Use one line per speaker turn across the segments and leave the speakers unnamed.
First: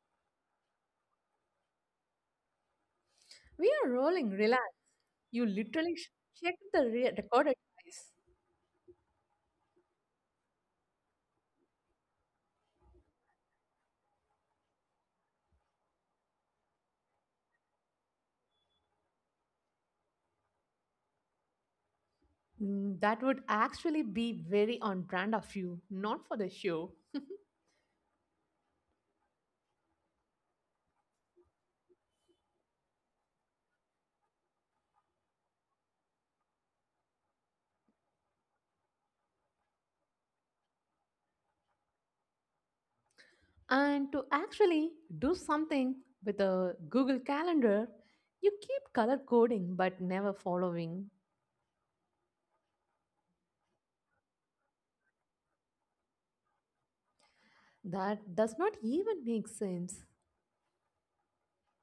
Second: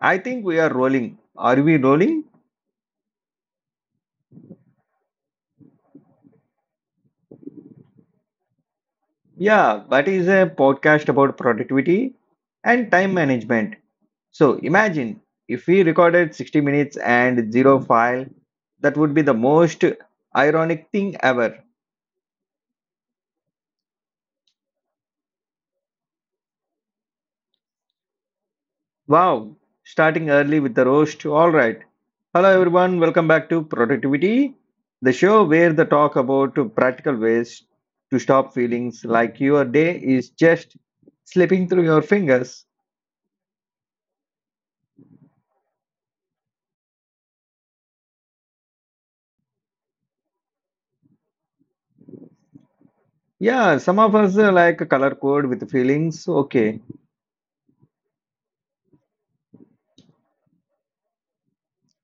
I think we are rolling. Are we rolling?
We are rolling, relax. You literally checked the recorder twice.
Yeah, that is a podcast about productivity and time management. So imagine if we recorded 60 minutes and zero file, that would be the most ironic thing ever.
That would actually be very on brand of you, not for the show.
Wow, starting early with the roast. All right. Hello, everyone. Welcome back to Productivity, the show where the talk about practical ways to stop feelings like your day is just slipping through your fingers.
And to actually do something with a Google Calendar, you keep color coding but never following.
Yeah, some of us like a color code with feelings. Okay,
That does not even make sense.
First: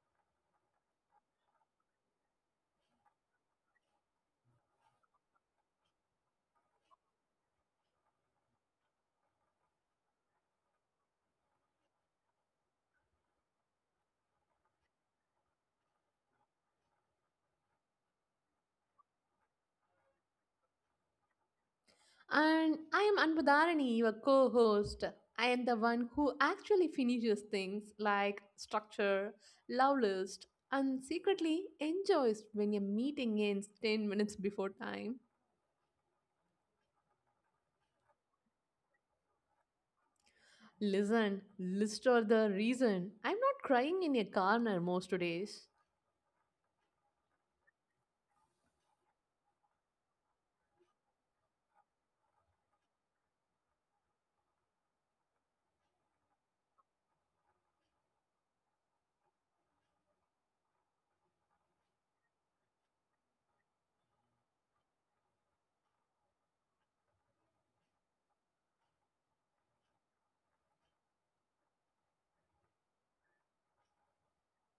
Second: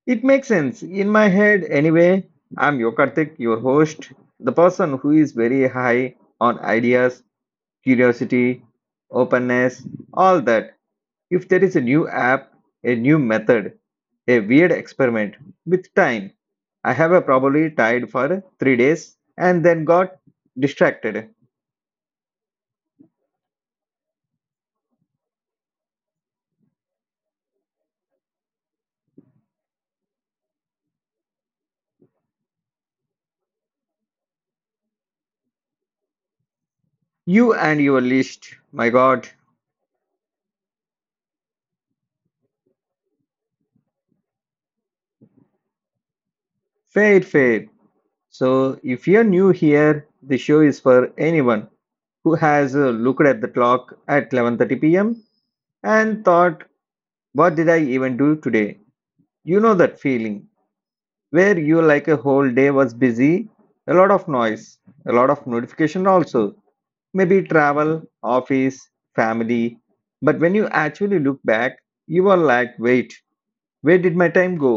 it makes sense in my head anyway. I'm Yokartik, your host, the person who is very high on ideas, curiosity, openness, all that. If there is a new app, a new method, a weird experiment, with time, I have probably tried for 3 days and then got distracted.
And I am Anbudharani, your co host. I am the one who actually finishes things like structure, love list, and secretly enjoys when a meeting ends 10 minutes before time.
You and your list, my God,
Listen, list or the reason. I'm not crying in a corner most days.
fair, fair. So, if you're new here, the show is for anyone who has looked at the clock at 11:30 p.m. and thought, "What did I even do today?" You know that feeling, where you like a whole day was busy, a lot of noise, a lot of notification also, maybe travel, office, family. But when you actually look back, you are like, wait, where did my time go?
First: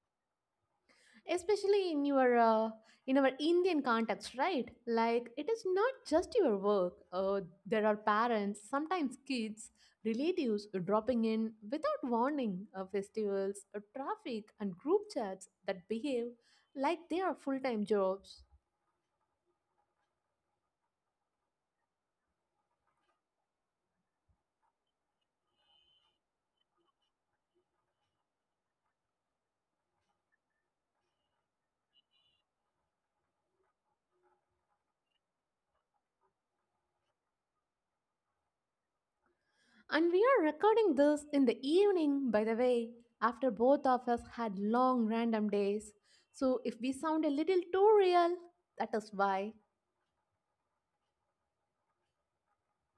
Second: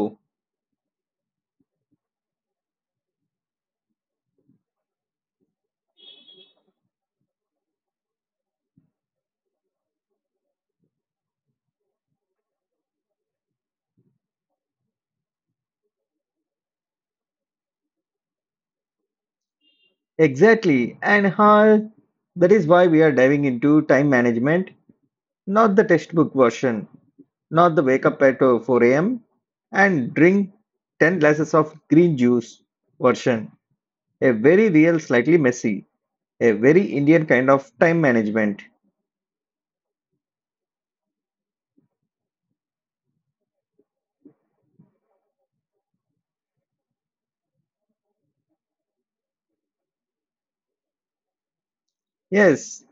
Especially in our Indian context, right? Like, it is not just your work, there are parents, sometimes kids, relatives dropping in without warning, festivals, traffic, and group chats that behave like they are full-time jobs.
Exactly, and how? That is why we are diving into time management, not the textbook version, not the wake up at 4 a.m. and drink 10 glasses of green juice version. A very real, slightly messy, a very Indian kind of time management.
And we are recording this in the evening, by the way, after both of us had long random days, so if we sound a little too real, that is why.
Yes,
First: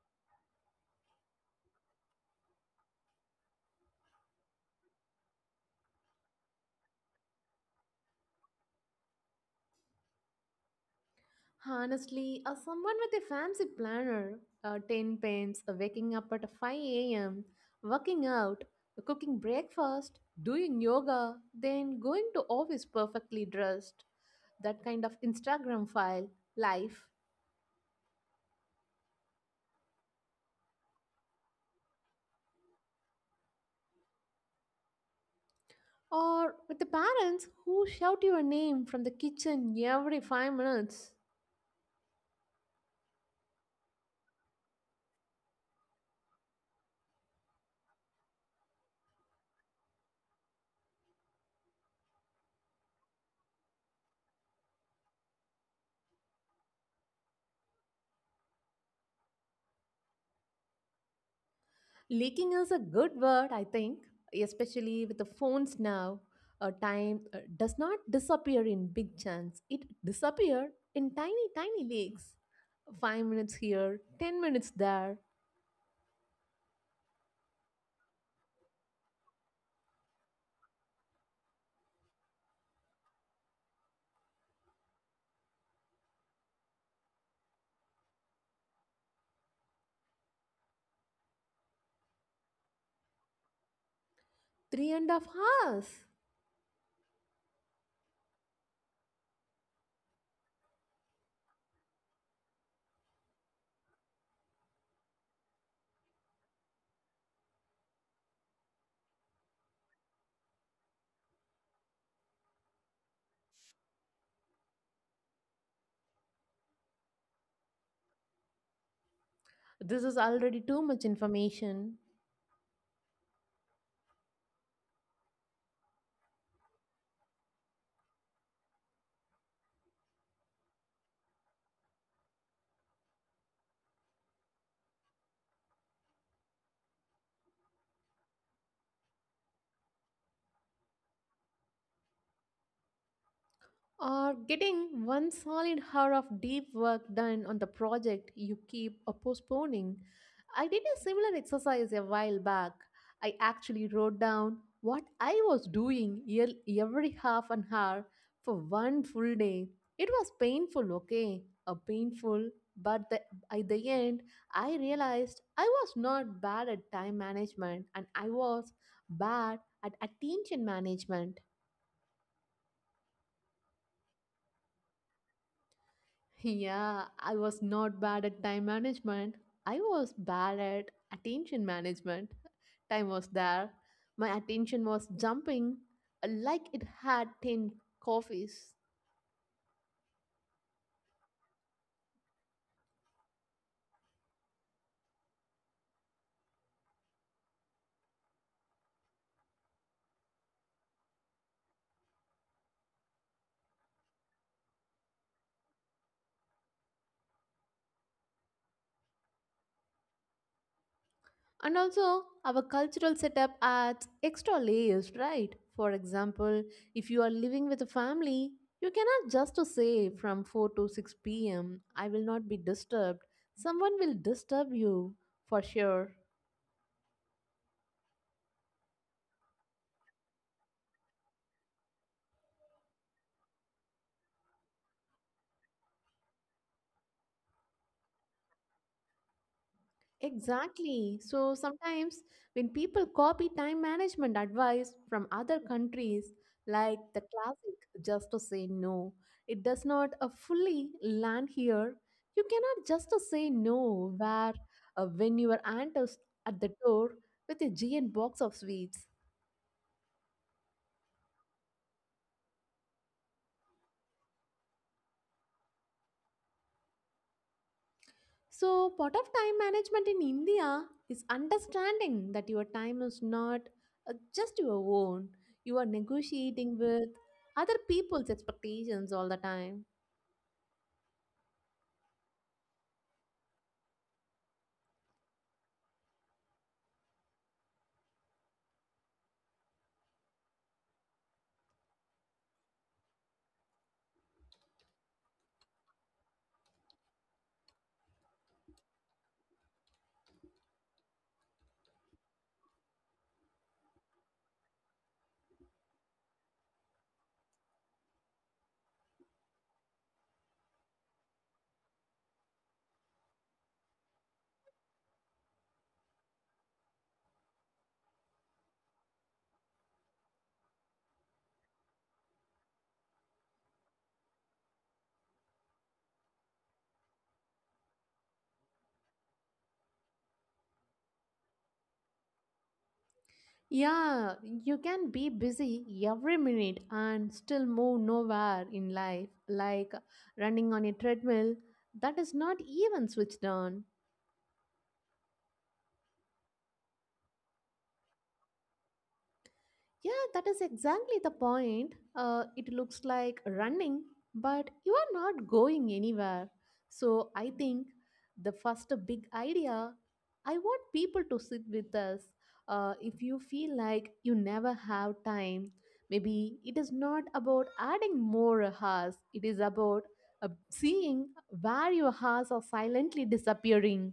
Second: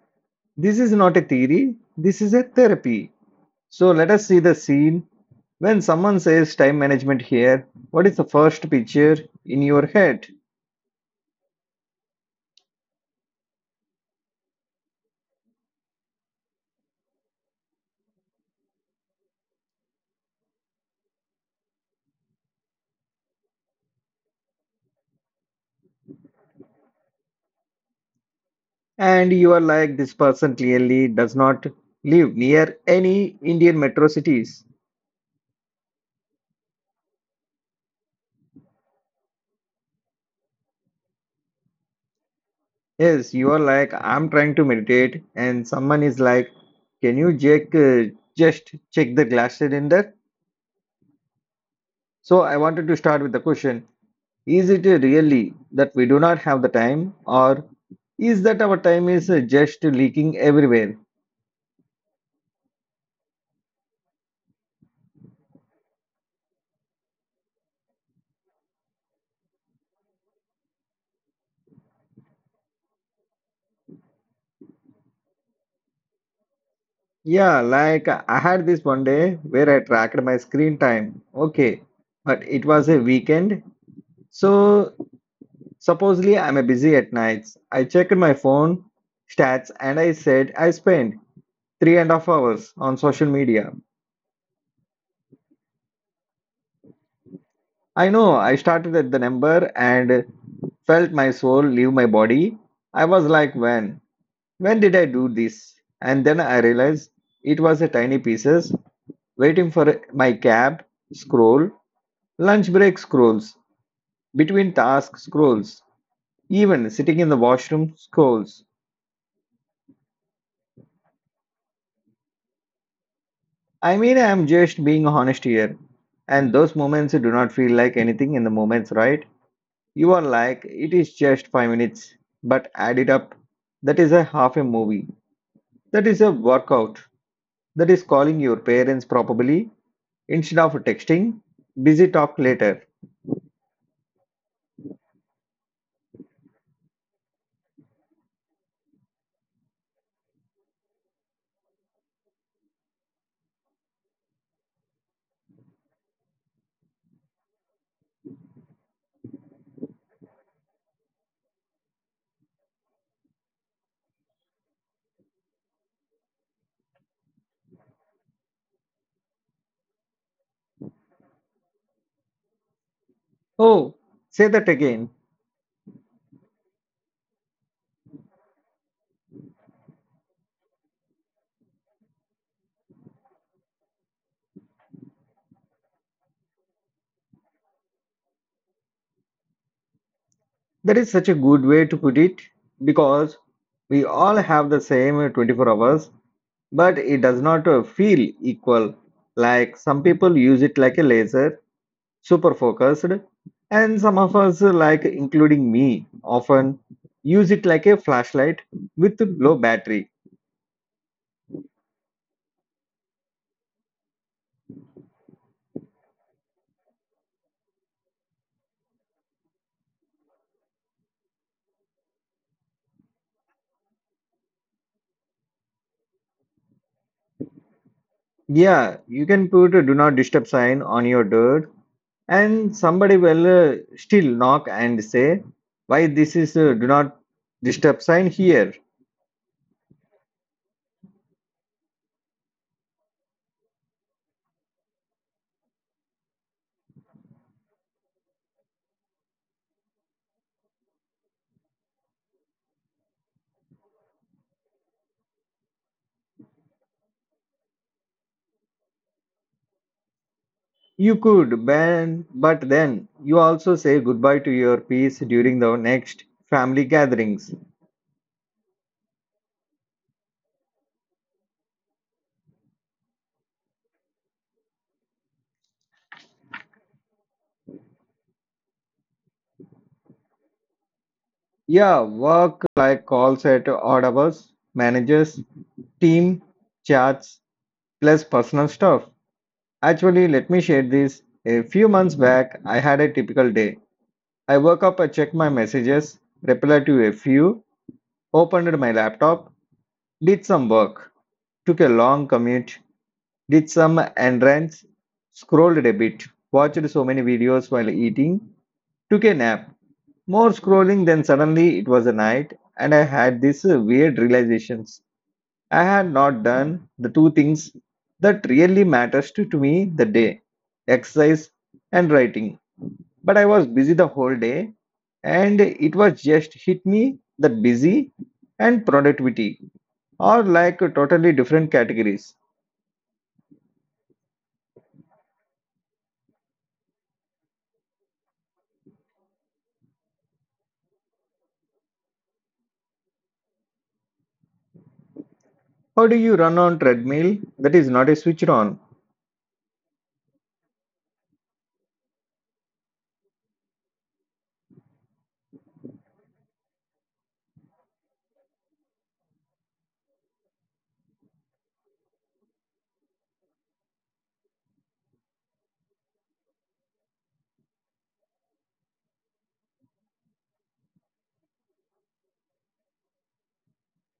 this is not a theory, this is a therapy. So let us see the scene. When someone says time management here, what is the first picture in your head?
Honestly, someone with a fancy planner, 10 pens, waking up at 5 a.m., working out, cooking breakfast, doing yoga, then going to office perfectly dressed. That kind of Instagram file life.
And you are like, this person clearly does not live near any Indian metro cities.
Or with the parents who shout your name from the kitchen every 5 minutes.
Yes, you are like, I'm trying to meditate, and someone is like, can you check, just check the glasses in there? So I wanted to start with the question. Is it really that we do not have the time, or is that our time is just leaking everywhere?
Leaking is a good word, I think, especially with the phones now. Time does not disappear in big chunks. It disappears in tiny, tiny leaks. 5 minutes here, 10 minutes there,
Yeah, like I had this one day where I tracked my screen time. Okay, but it was a weekend. So supposedly I'm a busy at nights. I checked my phone stats and I said I spent 3.5 hours on social media.
3.5 hours.
I know I started at the number and felt my soul leave my body. I was like, when? When did I do this? And then I realized it was a tiny pieces waiting for my cab, scroll, lunch break scrolls, between task scrolls, even sitting in the washroom scrolls.
This is already too much information.
I mean, I am just being honest here. And those moments do not feel like anything in the moments, right? You are like, it is just 5 minutes, but add it up. That is a half a movie. That is a workout. That is calling your parents probably, instead of texting, busy talk later.
Or getting one solid hour of deep work done on the project you keep postponing. I did a similar exercise a while back. I actually wrote down what I was doing every half an hour for one full day. It was painful, okay? A painful, but the, At the end, I realized I was not bad at time management and I was bad at attention management.
Oh, say that again.
Yeah, I was not bad at time management. I was bad at attention management. Time was there. My attention was jumping like it had 10 coffees.
That is such a good way to put it because we all have the same 24 hours, but it does not feel equal. Like some people use it like a laser, super focused, and some of us, like including me, often use it like a flashlight with low battery.
And also, our cultural setup adds extra layers, right? For example, if you are living with a family, you cannot just to say from 4 to 6 p.m., I will not be disturbed. Someone will disturb you for sure.
Yeah, you can put a do not disturb sign on your door and somebody will still knock and say why this is do not disturb sign here.
Exactly. So sometimes when people copy time management advice from other countries, like the classic just to say no, it does not fully land here. You cannot just to say no where when your aunt is at the door with a giant box of sweets.
You could ban, but then you also say goodbye to your peace during the next family gatherings.
So, part of time management in India is understanding that your time is not just your own. You are negotiating with other people's expectations all the time.
Yeah, work like calls at audibles, managers, team chats, plus personal stuff. Actually, let me share this. A few months back, I had a typical day. I woke up, I check my messages, reply to a few. Opened my laptop, did some work, took a long commute, did some errands, scrolled a bit, watched so many videos while eating, took a nap. More scrolling, then suddenly it was a night, and I had this weird realizations. I had not done the two things that really matters to me the day exercise and writing. But I was busy the whole day, and it was just hit me that busy and productivity are like totally different categories.
Yeah, you can be busy every minute and still move nowhere in life, like running on a treadmill that is not even switched on.
How do you run on treadmill that is not a switch on?
Yeah, that is exactly the point. It looks like running, but you are not going anywhere. So I think the first big idea I want people to sit with us. If you feel like you never have time, maybe it is not about adding more hours, it is about seeing where your hours are silently disappearing.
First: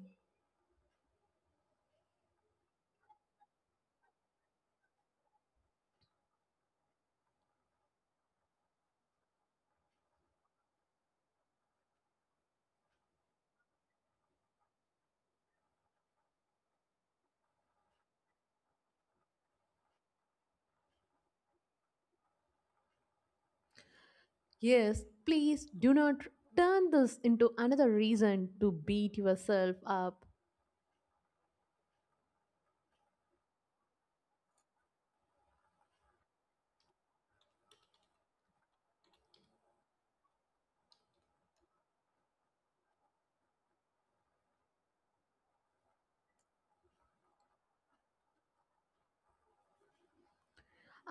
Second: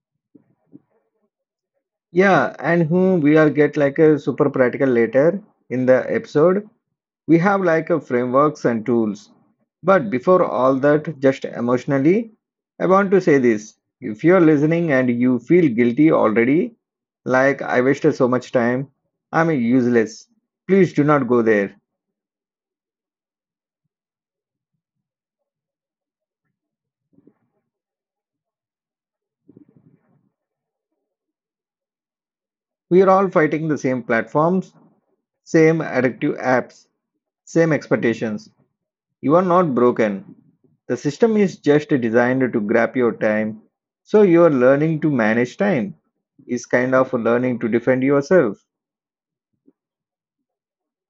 Yeah, and whom we are get like a super practical later in the episode. We have like a frameworks and tools, but before all that, just emotionally, I want to say this. If you're listening and you feel guilty already, like I wasted so much time, I'm useless, please do not go there.
Yes, please do not turn this into another reason to beat yourself up.
We are all fighting the same platforms, same addictive apps, same expectations. You are not broken. The system is just designed to grab your time. So you are learning to manage time is kind of learning to defend yourself.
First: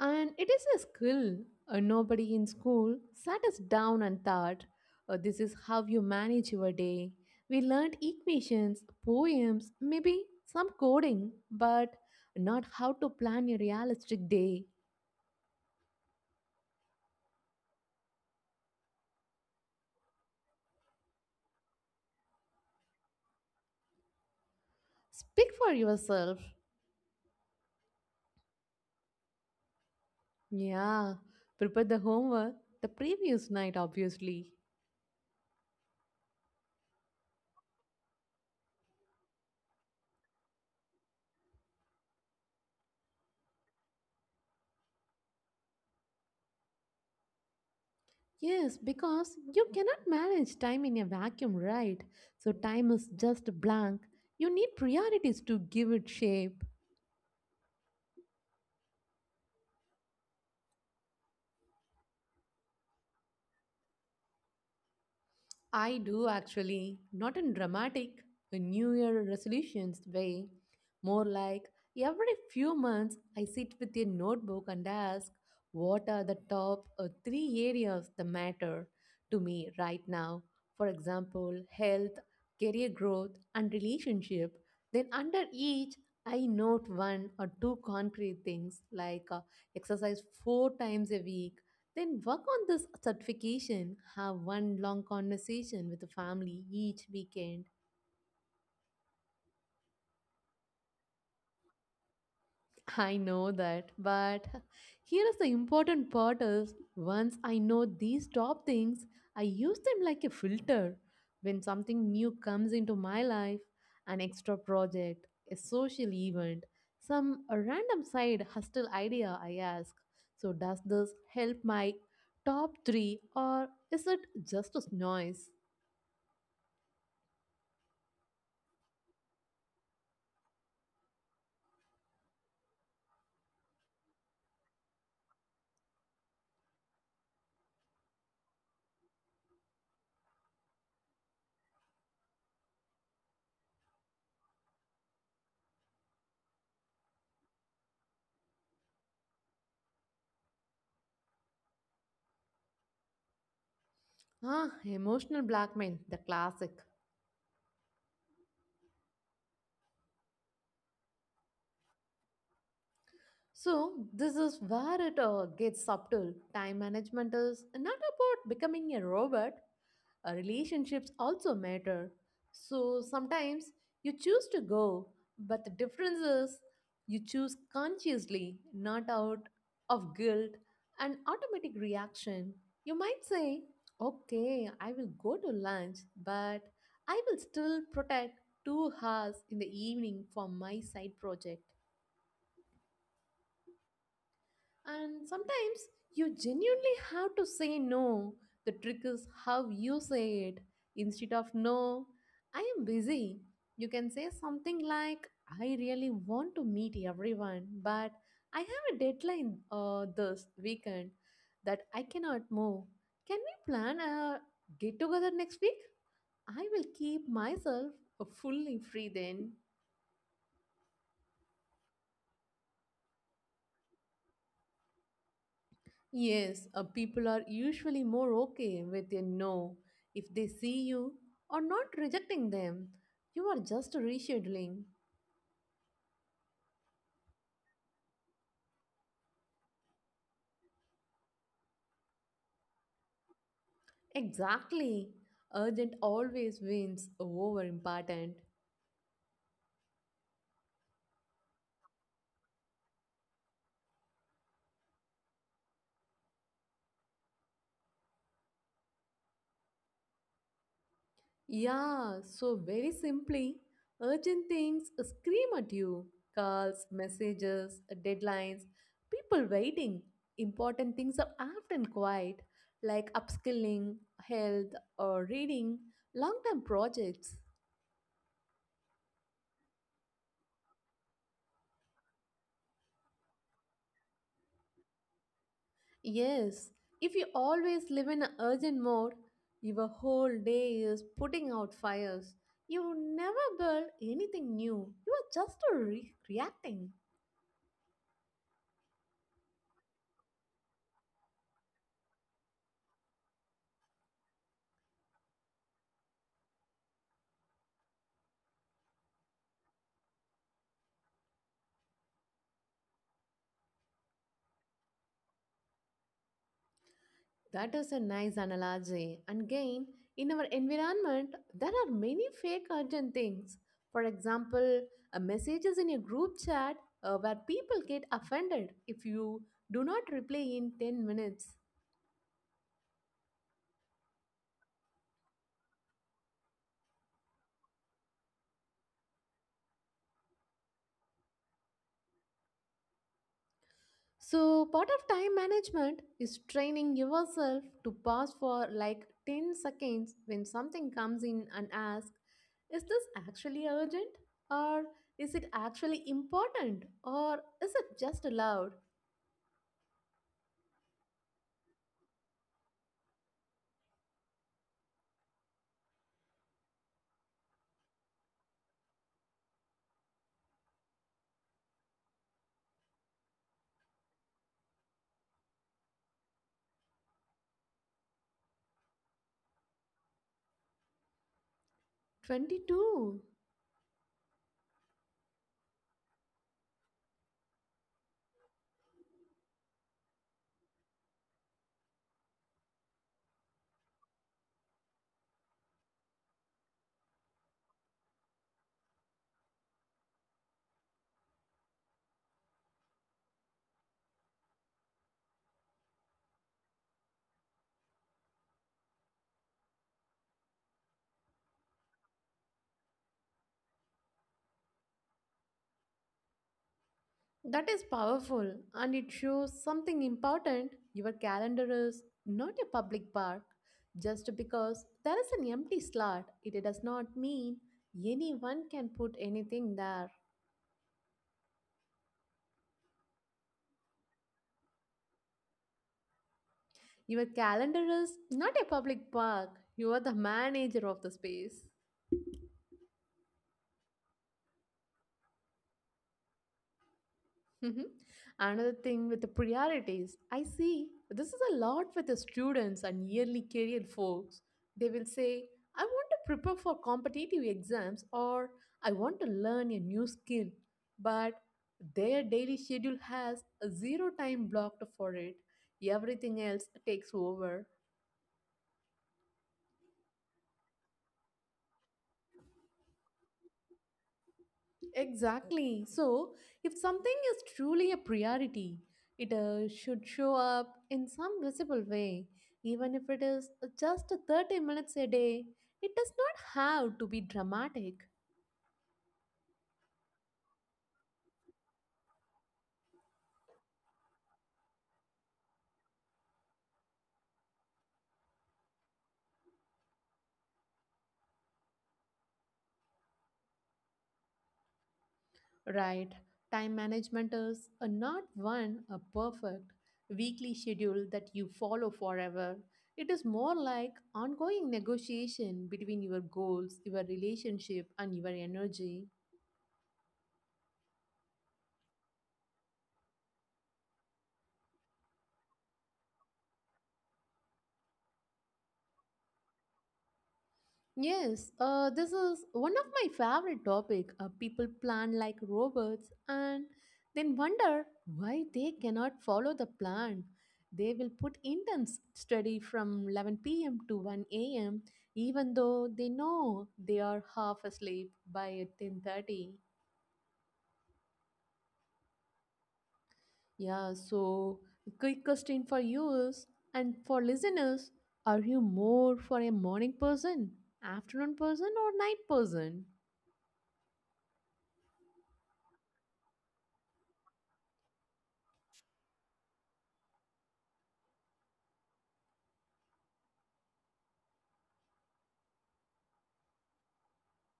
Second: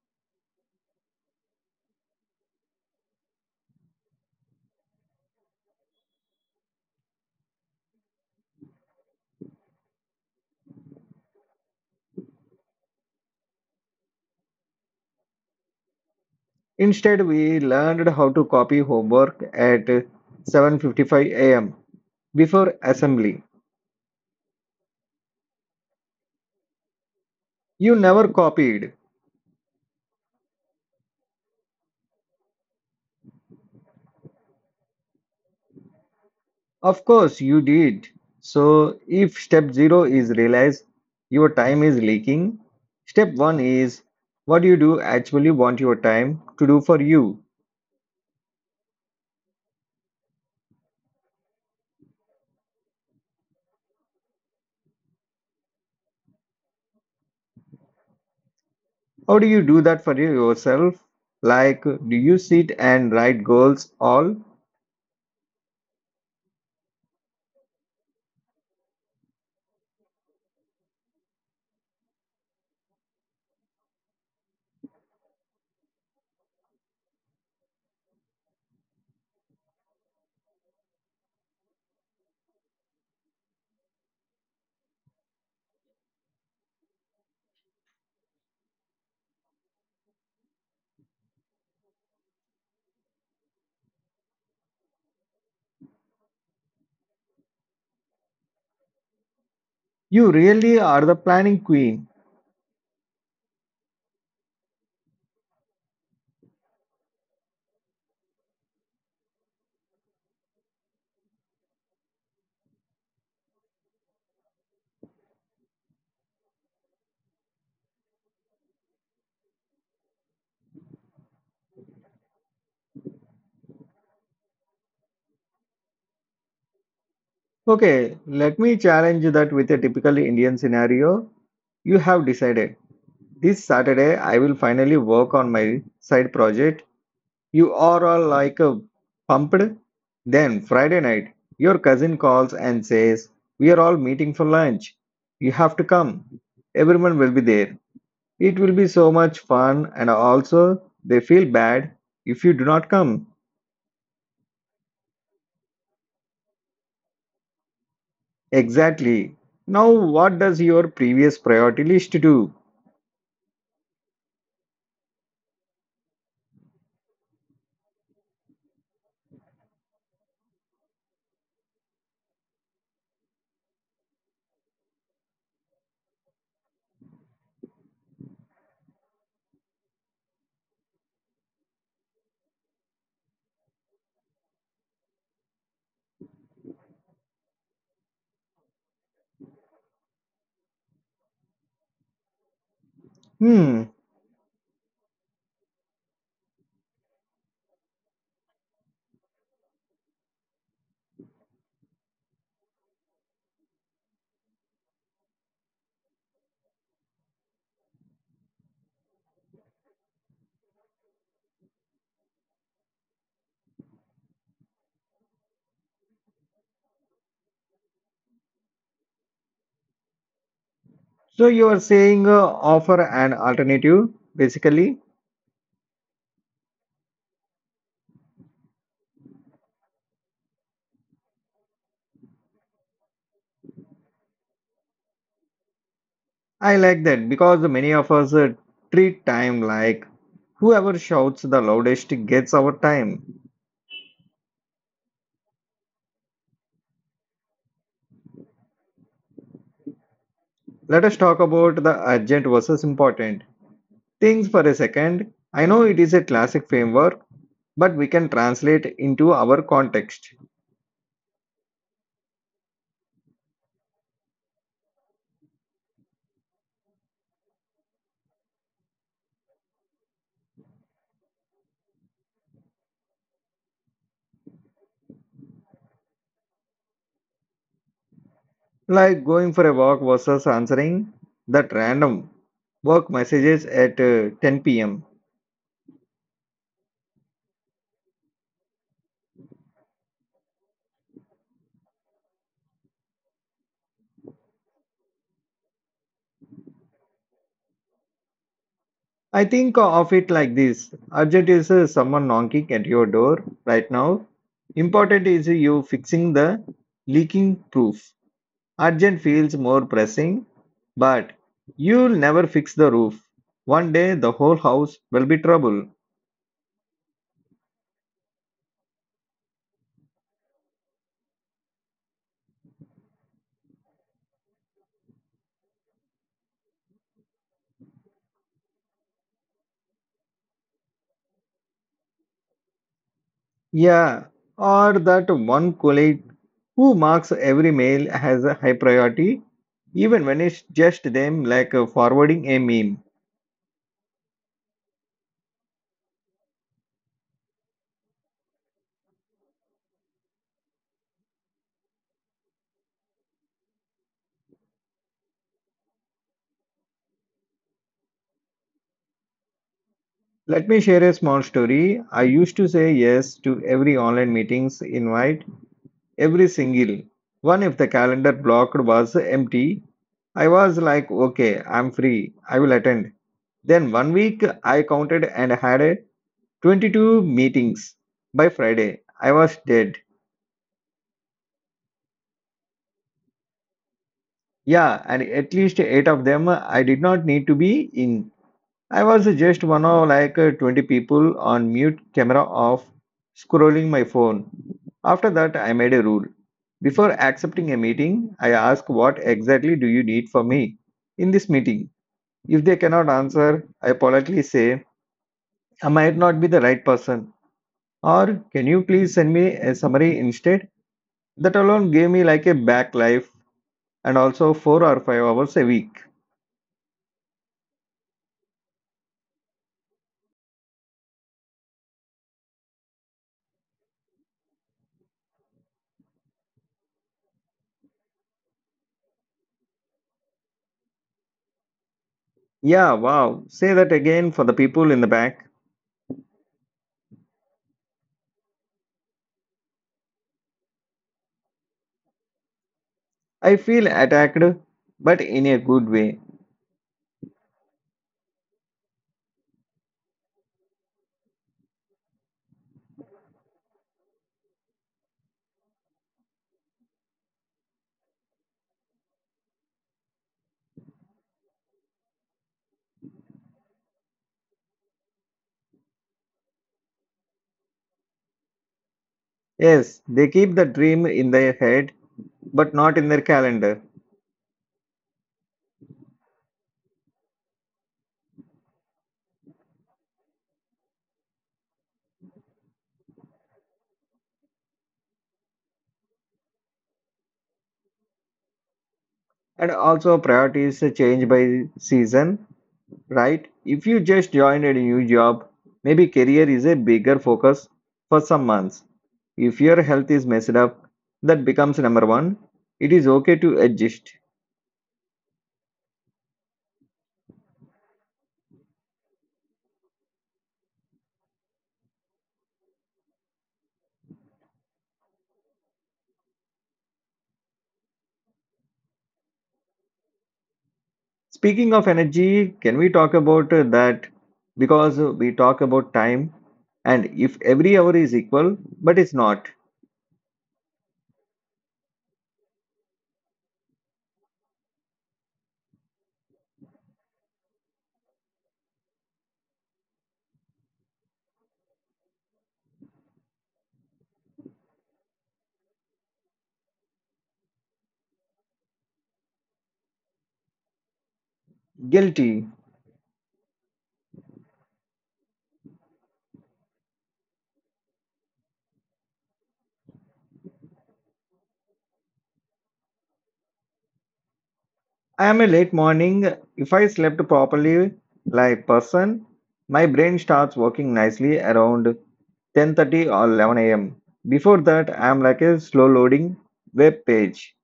And it is a skill. Nobody in school sat us down and thought, "This is how you manage your day. We learned equations, poems, maybe some coding, but not how to plan a realistic day."
Instead, we learned how to copy homework at 7:55 a.m. before assembly.
Speak for yourself.
You never copied.
Yeah, prepare the homework the previous night, obviously.
Of course you did. So if step 0 is realize your time is leaking, step 1 is what do you do actually want your time to do for you?
Yes, because you cannot manage time in a vacuum, right? So time is just blank. You need priorities to give it shape.
How do you do that for yourself? Like do you sit and write goals all?
I do actually, not in dramatic New Year resolutions way, more like every few months I sit with a notebook and ask what are the top three areas that matter to me right now. For example, health, career growth, and relationship. Then under each, I note one or two concrete things like exercise four times a week, then work on this certification. Have one long conversation with the family each weekend.
You really are the planning queen.
I know that, but here is the important part is once I know these top things, I use them like a filter. When something new comes into my life, an extra project, a social event, some random side hustle idea, I ask, so does this help my top 3 or is it just a noise?
Okay, let me challenge you that with a typical Indian scenario. You have decided this Saturday I will finally work on my side project. You are all like pumped. Then Friday night, your cousin calls and says, we are all meeting for lunch. You have to come. Everyone will be there. It will be so much fun, and also they feel bad if you do not come.
Ah, emotional blackmail, the classic.
Exactly. Now, what does your previous priority list do?
So, this is where it gets subtle. Time management is not about becoming a robot. Relationships also matter. So, sometimes you choose to go, but the difference is you choose consciously, not out of guilt and automatic reaction. You might say, okay, I will go to lunch, but I will still protect 2 hours in the evening for my side project.
Hmm,
And sometimes you genuinely have to say no. The trick is how you say it. Instead of no, I am busy, you can say something like, I really want to meet everyone, but I have a deadline this weekend that I cannot move. Can we plan a get together next week? I will keep myself fully free then.
So you are saying offer an alternative, basically.
Yes, people are usually more okay with a no if they see you or not rejecting them. You are just rescheduling.
I like that because many of us treat time like whoever shouts the loudest gets our time.
Exactly. Urgent always wins over important.
Let us talk about the urgent versus important things for a second. I know it is a classic framework, but we can translate into our context,
Yeah, so very simply, urgent things scream at you: calls, messages, deadlines, people waiting. Important things are often quiet, like upskilling, health, or reading, long term projects.
like going for a walk versus answering that random work messages at 10 p.m.
Yes, if you always live in an urgent mode, your whole day is putting out fires. You never build anything new. You are just reacting.
I think of it like this. Urgent is someone knocking at your door right now. Important is you fixing the leaking roof. Urgent feels more pressing, but you'll never fix the roof. One day the whole house will be trouble.
That is a nice analogy. And again, in our environment, there are many fake urgent things. For example, a messages in a group chat where people get offended if you do not reply in 10 minutes.
Yeah, or that one colleague who marks every mail as a high priority, even when it's just them like forwarding a meme.
So, part of time management is training yourself to pause for like 10 seconds when something comes in and ask, is this actually urgent? Or is it actually important? Or is it just allowed?
Let me share a small story. I used to say yes to every online meetings invite, every single one if the calendar blocked was empty. I was like, okay, I'm free. I will attend. Then one week I counted and had 22 meetings. By Friday, I was dead.
22.
Yeah, and at least 8 of them I did not need to be in. I was just one of like 20 people on mute camera off scrolling my phone. After that, I made a rule. Before accepting a meeting, I ask what exactly do you need from me in this meeting. If they cannot answer, I politely say, I might not be the right person or can you please send me a summary instead? That alone gave me like a back life and also 4 or 5 hours a week.
That is powerful, and it shows something important. Your calendar is not a public park. Just because there is an empty slot, it does not mean anyone can put anything there.
Yeah, wow. Say that again for the people in the back.
Your calendar is not a public park, you are the manager of the space.
I feel attacked, but in a good way.
Mhm. Another thing with the priorities, I see this is a lot with the students and yearly career folks. They will say, I want to prepare for competitive exams or I want to learn a new skill, but their daily schedule has a zero time blocked for it. Everything else takes over.
Yes, they keep the dream in their head, but not in their calendar.
Exactly. So, if something is truly a priority, it should show up in some visible way. Even if it is just 30 minutes a day, it does not have to be dramatic,
And also, priorities change by season, right? If you just joined a new job, maybe career is a bigger focus for some months. If your health is messed up, that becomes number one. It is okay to adjust.
right? Time management is not one a perfect weekly schedule that you follow forever. It is more like ongoing negotiation between your goals, your relationship, and your energy.
Speaking of energy, can we talk about that? Because we talk about time, and if every hour is equal, but it's not.
Yes, this is one of my favorite topic. People plan like robots and then wonder why they cannot follow the plan. They will put intense study from 11 p.m. to 1 a.m. even though they know they are half asleep by 10:30.
Guilty.
Yeah, so quick question for you is, and for listeners, are you more for a morning person, afternoon person, or night person?
I am a late morning. If I slept properly, like person, my brain starts working nicely around 10:30 or 11 a.m. Before that, I am like a slow loading web page.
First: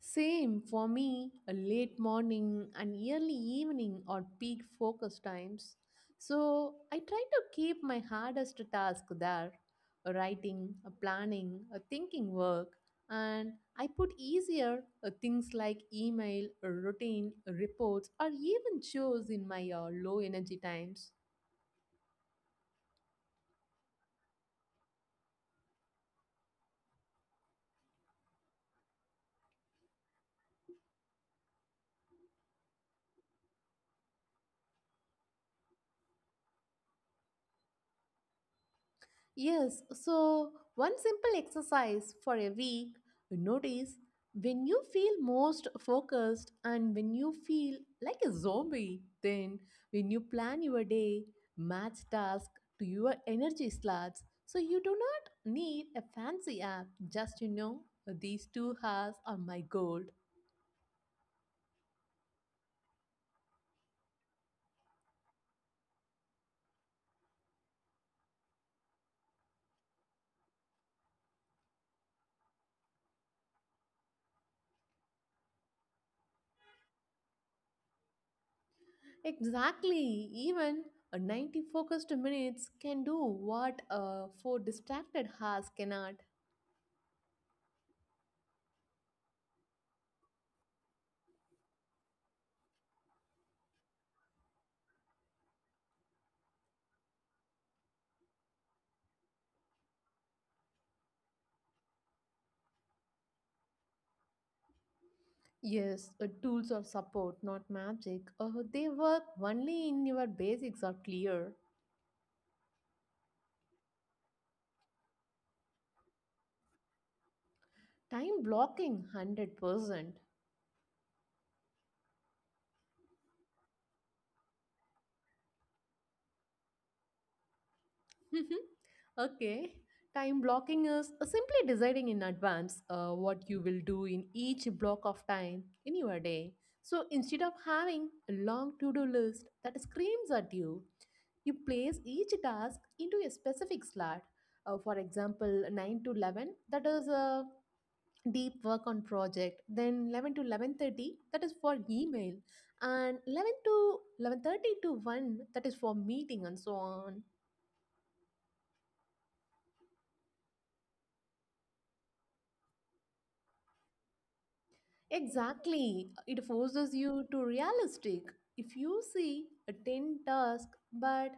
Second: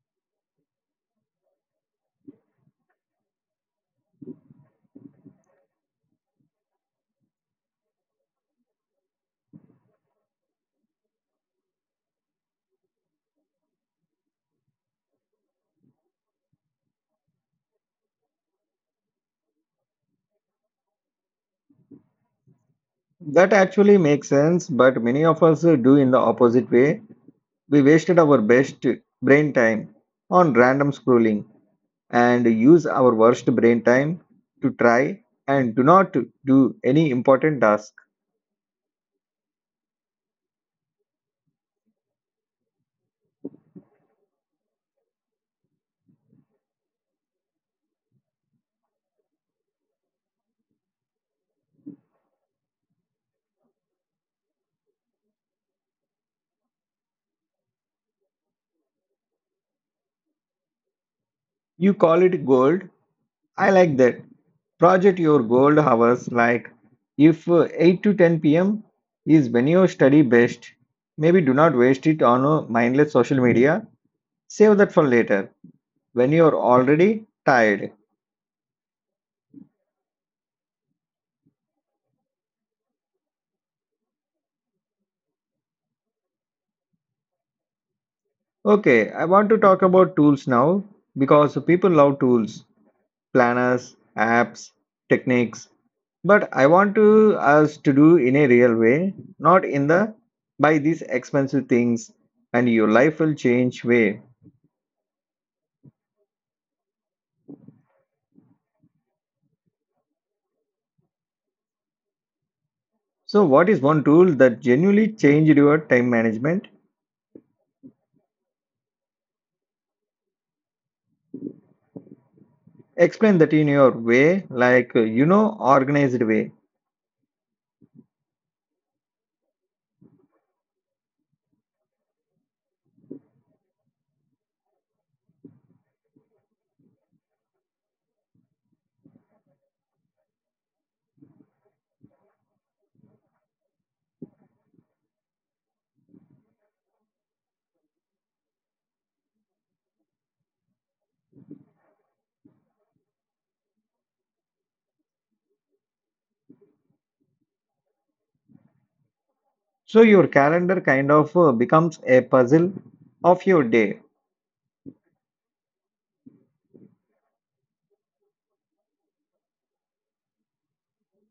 Same for me, a late morning and early evening are peak focus times. So I try to keep my hardest task there: a writing, a planning, a thinking work, and I put easier things like email, a routine, a reports, or even chores in my low energy times.
That actually makes sense, but many of us do in the opposite way. We wasted our best brain time on random scrolling. And use our worst brain time to try and do not do any important task.
Yes, so one simple exercise for a week: notice when you feel most focused and when you feel like a zombie. Then, when you plan your day, match task to your energy slots. So, you do not need a fancy app, just these 2 hours are my gold.
You call it gold. I like that. Project your gold hours like if 8 to 10 p.m. is when you study best. Maybe do not waste it on mindless social media. Save that for later when you are already tired.
Exactly, even a 90 focused minutes can do what 4 distracted hours cannot.
Okay, I want to talk about tools now because people love tools, planners, apps, techniques. But I want to us to do in a real way, not in the buy these expensive things and your life will change way.
Yes, tools of support, not magic. They work only in your basics are clear.
So what is one tool that genuinely changed your time management?
Time blocking, 100%.
Explain that in your way, like organized way.
Okay, time blocking is simply deciding in advance what you will do in each block of time in your day. So instead of having a long to do list that screams at you, you place each task into a specific slot. For example, 9 to 11, that is deep work on project, then 11 to 11:30 that is for email, and 11 to 11:30 to 1 that is for meeting and so on.
So your calendar kind of becomes a puzzle of your day.
Exactly, it forces you to realistic. If you see a 10 task but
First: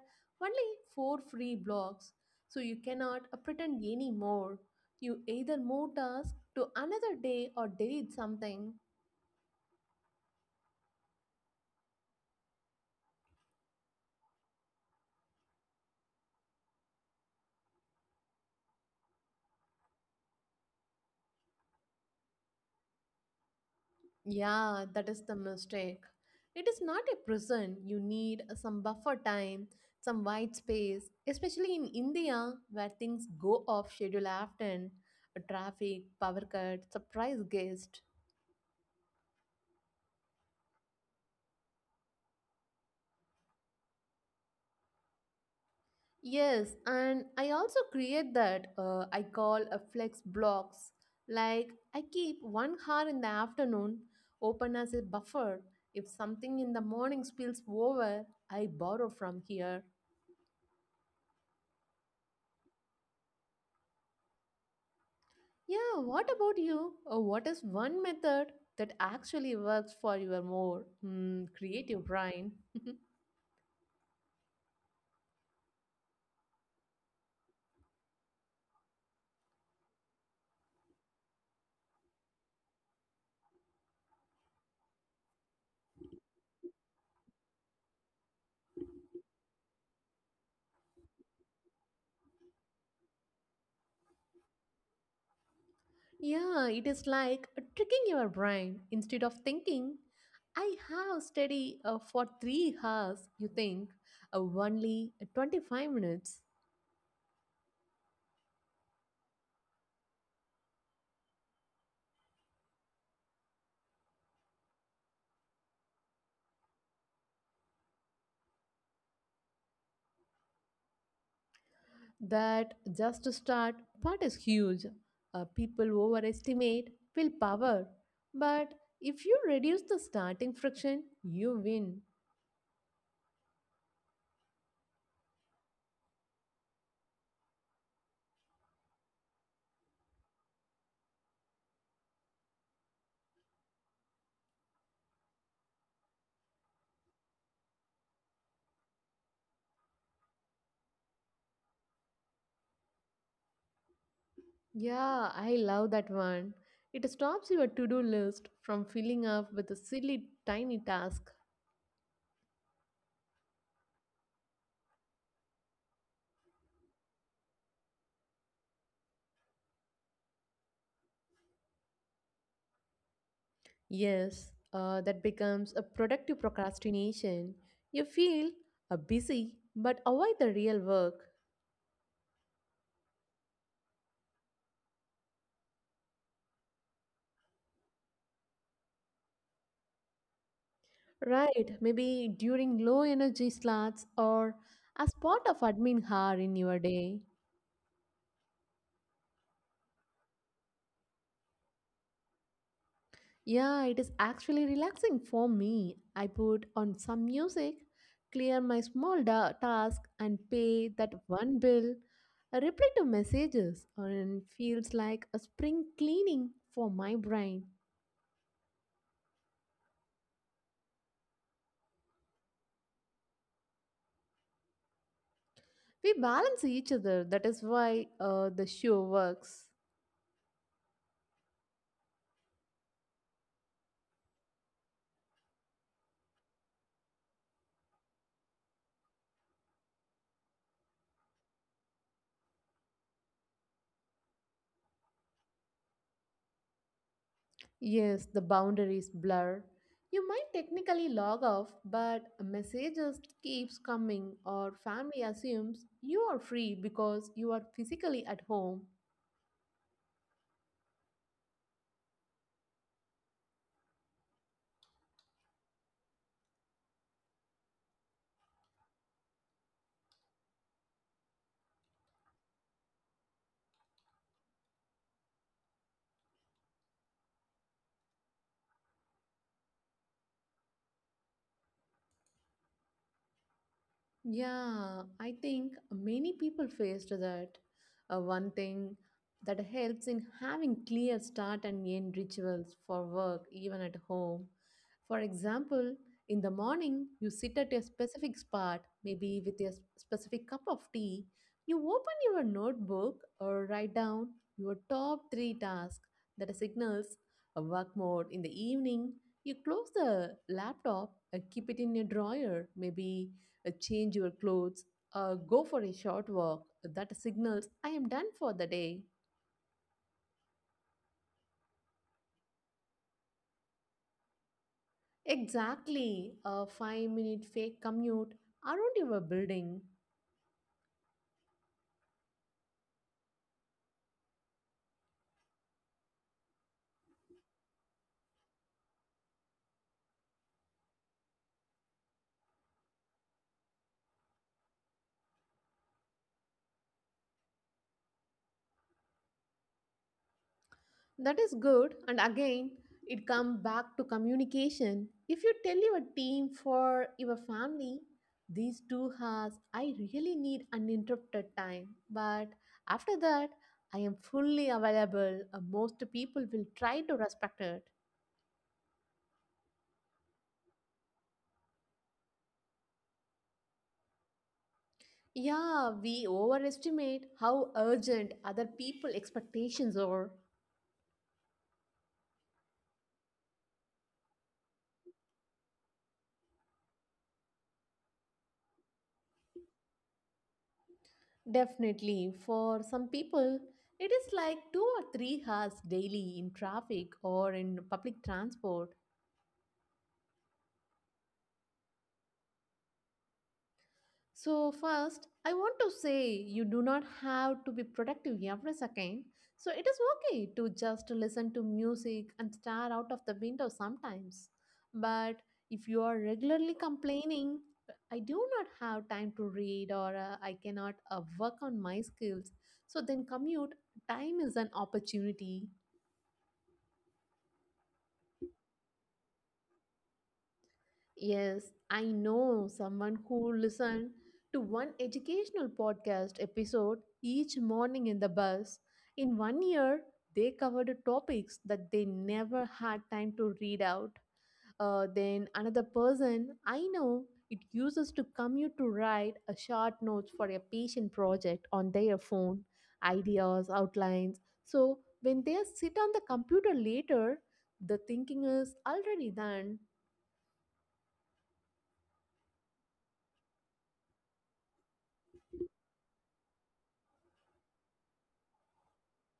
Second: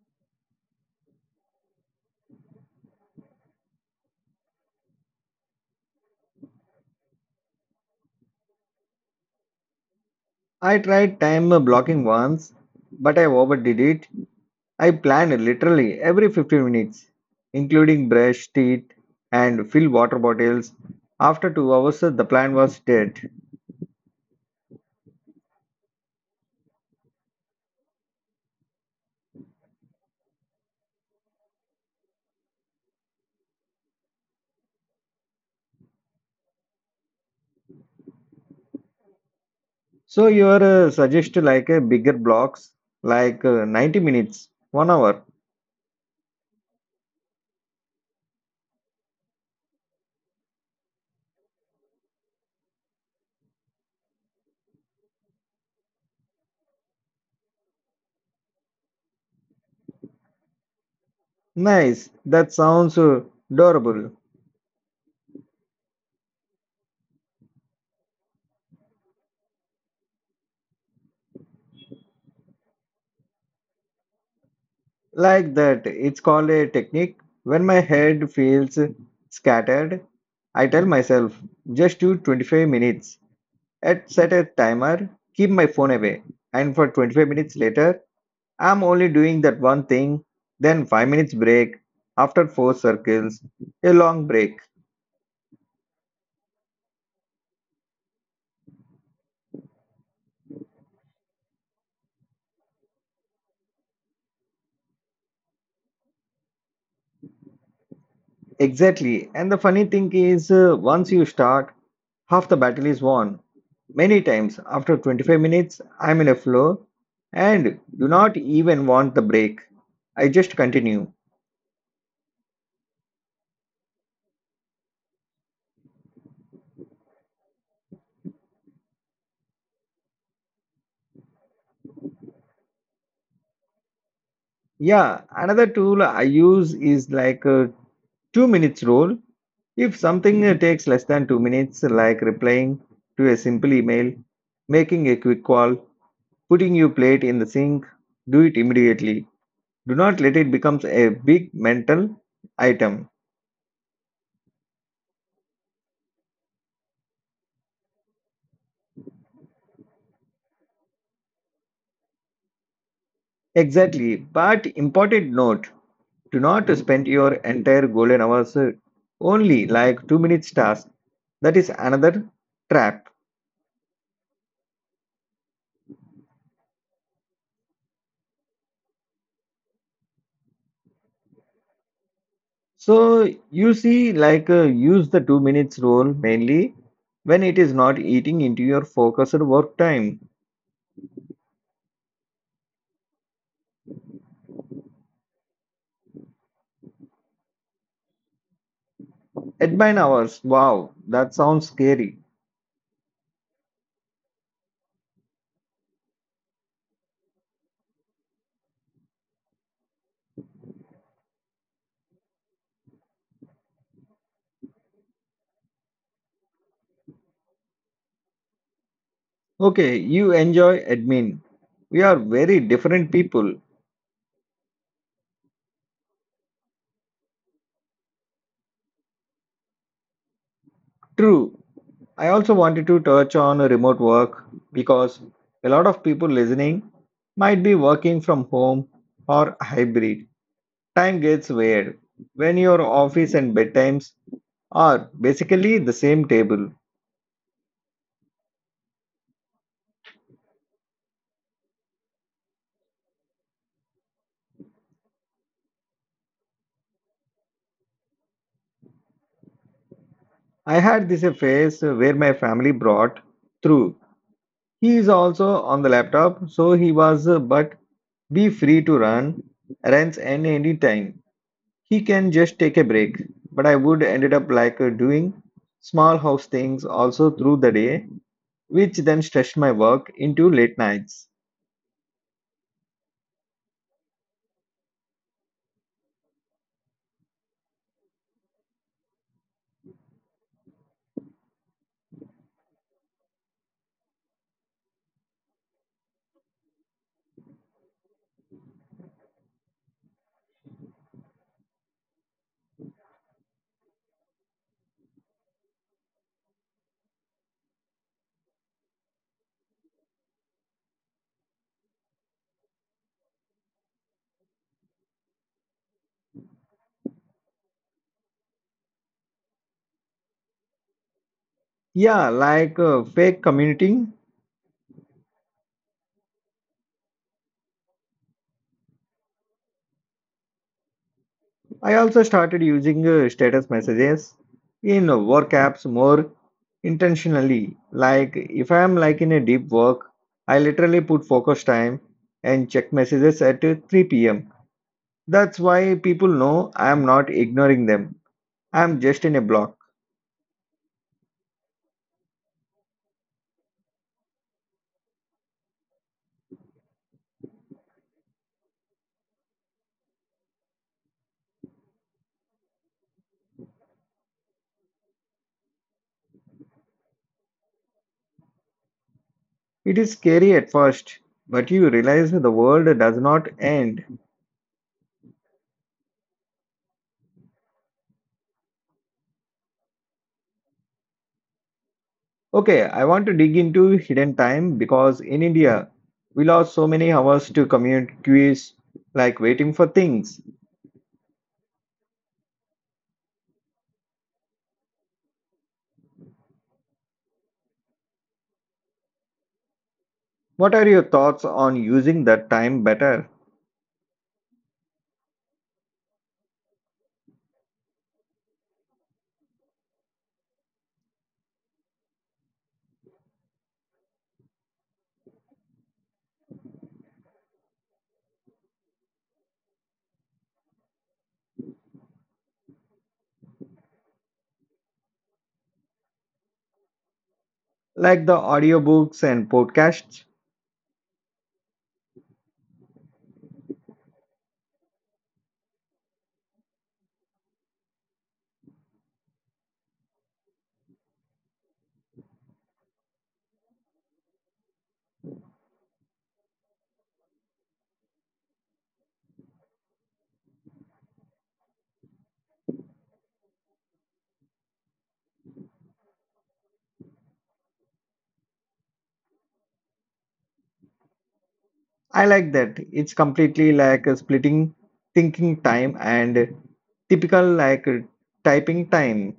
only four free blocks, so you cannot pretend anymore. You either move task to another day or delete something.
I tried time blocking once, but I overdid it. I plan literally every 15 minutes, including brush teeth and fill water bottles. After 2 hours, the plan was dead.
Yeah, that is the mistake. It is not a prison. You need some buffer time, some white space, especially in India where things go off schedule often. Traffic, power cut, surprise guest.
So your suggest like a bigger blocks, like 90 minutes, one hour.
Yes, and I also create that I call a flex blocks. Like, I keep 1 hour in the afternoon open as a buffer. If something in the morning spills over, I borrow from here.
Nice. That sounds adorable.
Yeah, what about you? Or what is one method that actually works for your more creative brain?
Like that, it's called a technique. When my head feels scattered, I tell myself just do 25 minutes. At set a timer, keep my phone away, and for 25 minutes later I'm only doing that one thing, then 5 minutes break, after 4 circles, a long break.
Yeah, it is like tricking your brain. Instead of thinking, I have studied for 3 hours, you think only 25 minutes.
Exactly. And the funny thing is, once you start, half the battle is won. Many times, after 25 minutes, I'm in a flow and do not even want the break. I just continue.
That just to start part is huge. People overestimate willpower. But if you reduce the starting friction, you win.
Yeah, another tool I use is like a 2 minutes rule. If something takes less than 2 minutes, like replying to a simple email, making a quick call, putting your plate in the sink, do it immediately. Do not let it become a big mental item.
Yeah, I love that one. It stops your to do list from filling up with a silly tiny task.
Exactly, but important note, do not spend your entire golden hours only like 2 minutes task. That is another trap.
Yes, that becomes a productive procrastination. You feel busy but avoid the real work.
So you see, like use the 2 minutes rule mainly when it is not eating into your focused work time.
Right, maybe during low energy slots or as part of admin hour in your day.
At 9 hours, wow, that sounds scary.
Yeah, it is actually relaxing for me. I put on some music, clear my task, and pay that one bill. I reply to messages, and feels like a spring cleaning for my brain.
Okay, you enjoy admin. We are very different people.
We balance each other. That is why the show works.
True. I also wanted to touch on remote work because a lot of people listening might be working from home or hybrid. Time gets weird when your office and bedtimes are basically the same table.
Yes, the boundaries blur. You might technically log off, but messages keeps coming, or family assumes you are free because you are physically at home.
I had this a phase where my family brought through. He is also on the laptop, so he was but be free to run runs any time. He can just take a break, but I would ended up like doing small house things also through the day, which then stretched my work into late nights.
Yeah, I think many people faced that. One thing that helps in having clear start and end rituals for work, even at home. For example, in the morning, you sit at a specific spot, maybe with a specific cup of tea. You open your notebook or write down your top three tasks that signals a work mode. In the evening, you close the laptop and keep it in a drawer, maybe change your clothes, go for a short walk that signals I am done for the day.
Yeah, like fake commuting.
Exactly, a 5 minute fake commute around your building.
I also started using status messages in work apps more intentionally. Like if I am like in a deep work, I literally put focus time and check messages at 3 p.m. That's why people know I am not ignoring them. I am just in a block.
That is good, and again, it comes back to communication. If you tell your team for your family, these two has I really need uninterrupted time. But after that, I am fully available. Most people will try to respect it.
It is scary at first, but you realize the world does not end.
Yeah, we overestimate how urgent other people expectations are.
Okay, I want to dig into hidden time because in India, we lost so many hours to commute queues, like waiting for things.
Definitely, for some people, it is like 2 or 3 hours daily in traffic or in public transport.
What are your thoughts on using that time better?
So, first, I want to say you do not have to be productive every second. So, it is okay to just listen to music and stare out of the window sometimes. But if you are regularly complaining, I do not have time to read or I cannot work on my skills, so then commute time is an opportunity.
Like the audiobooks and podcasts?
Yes, I know someone who listened to one educational podcast episode each morning in the bus. In 1 year, they covered topics that they never had time to read out. Then another person I know it uses to commute to write a short notes for a patient project on their phone, ideas, outlines. So when they sit on the computer later, the thinking is already done.
I like that. It's completely like a splitting thinking time and typical like typing time.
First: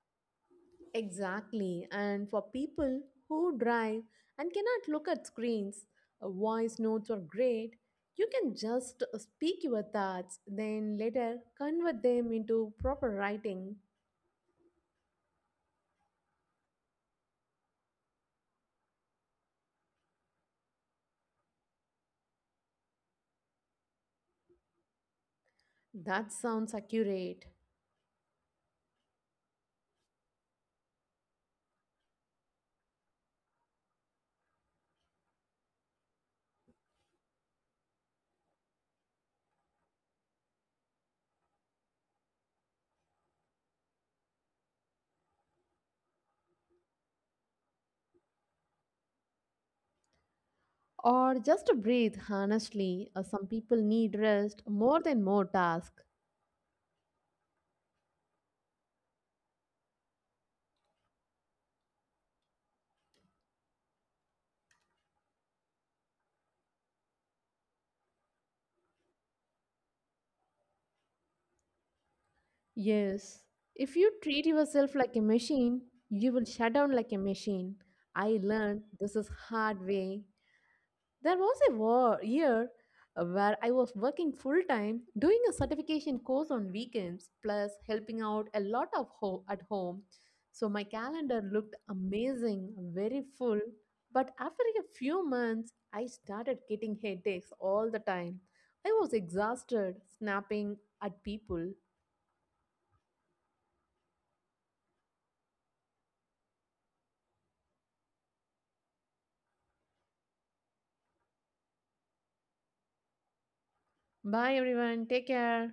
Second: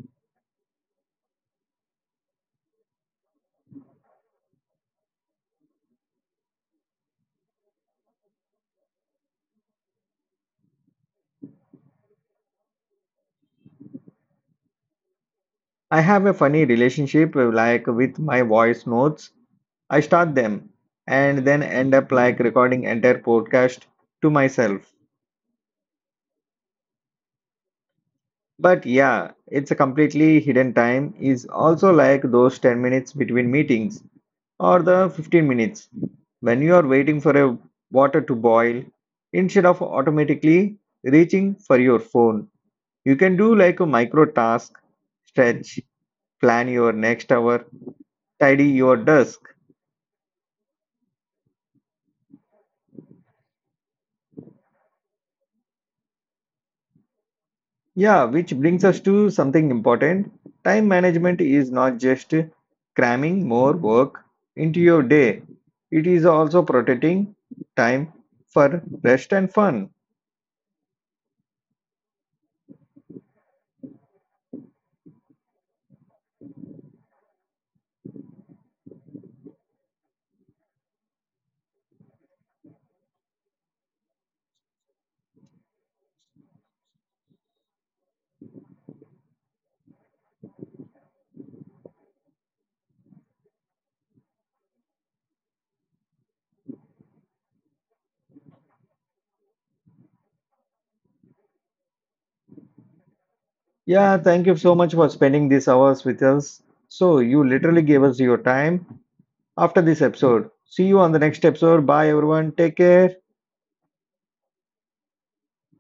Exactly. And for people who drive and cannot look at screens, voice notes are great. You can just speak your thoughts, then later convert them into proper writing.
I have a funny relationship like with my voice notes. I start them and then end up like recording entire podcast to myself.
That sounds accurate.
But yeah, it's a completely hidden time is also like those 10 minutes between meetings or the 15 minutes when you are waiting for a water to boil instead of automatically reaching for your phone. You can do like a micro task, stretch, plan your next hour, tidy your desk.
Or just breathe, honestly. Some people need rest more than more task.
Yeah, which brings us to something important. Time management is not just cramming more work into your day, it is also protecting time for rest and fun.
Yes. If you treat yourself like a machine, you will shut down like a machine. I learned this is hard way. There was a war, year where I was working full time, doing a certification course on weekends, plus helping out a lot of at home. So my calendar looked amazing, very full. But after a few months, I started getting headaches all the time. I was exhausted, snapping at people.
Yeah, thank you so much for spending these hours with us. So, you literally gave us your time after this episode. See you on the next episode. Bye, everyone. Take care.
Bye everyone, take care.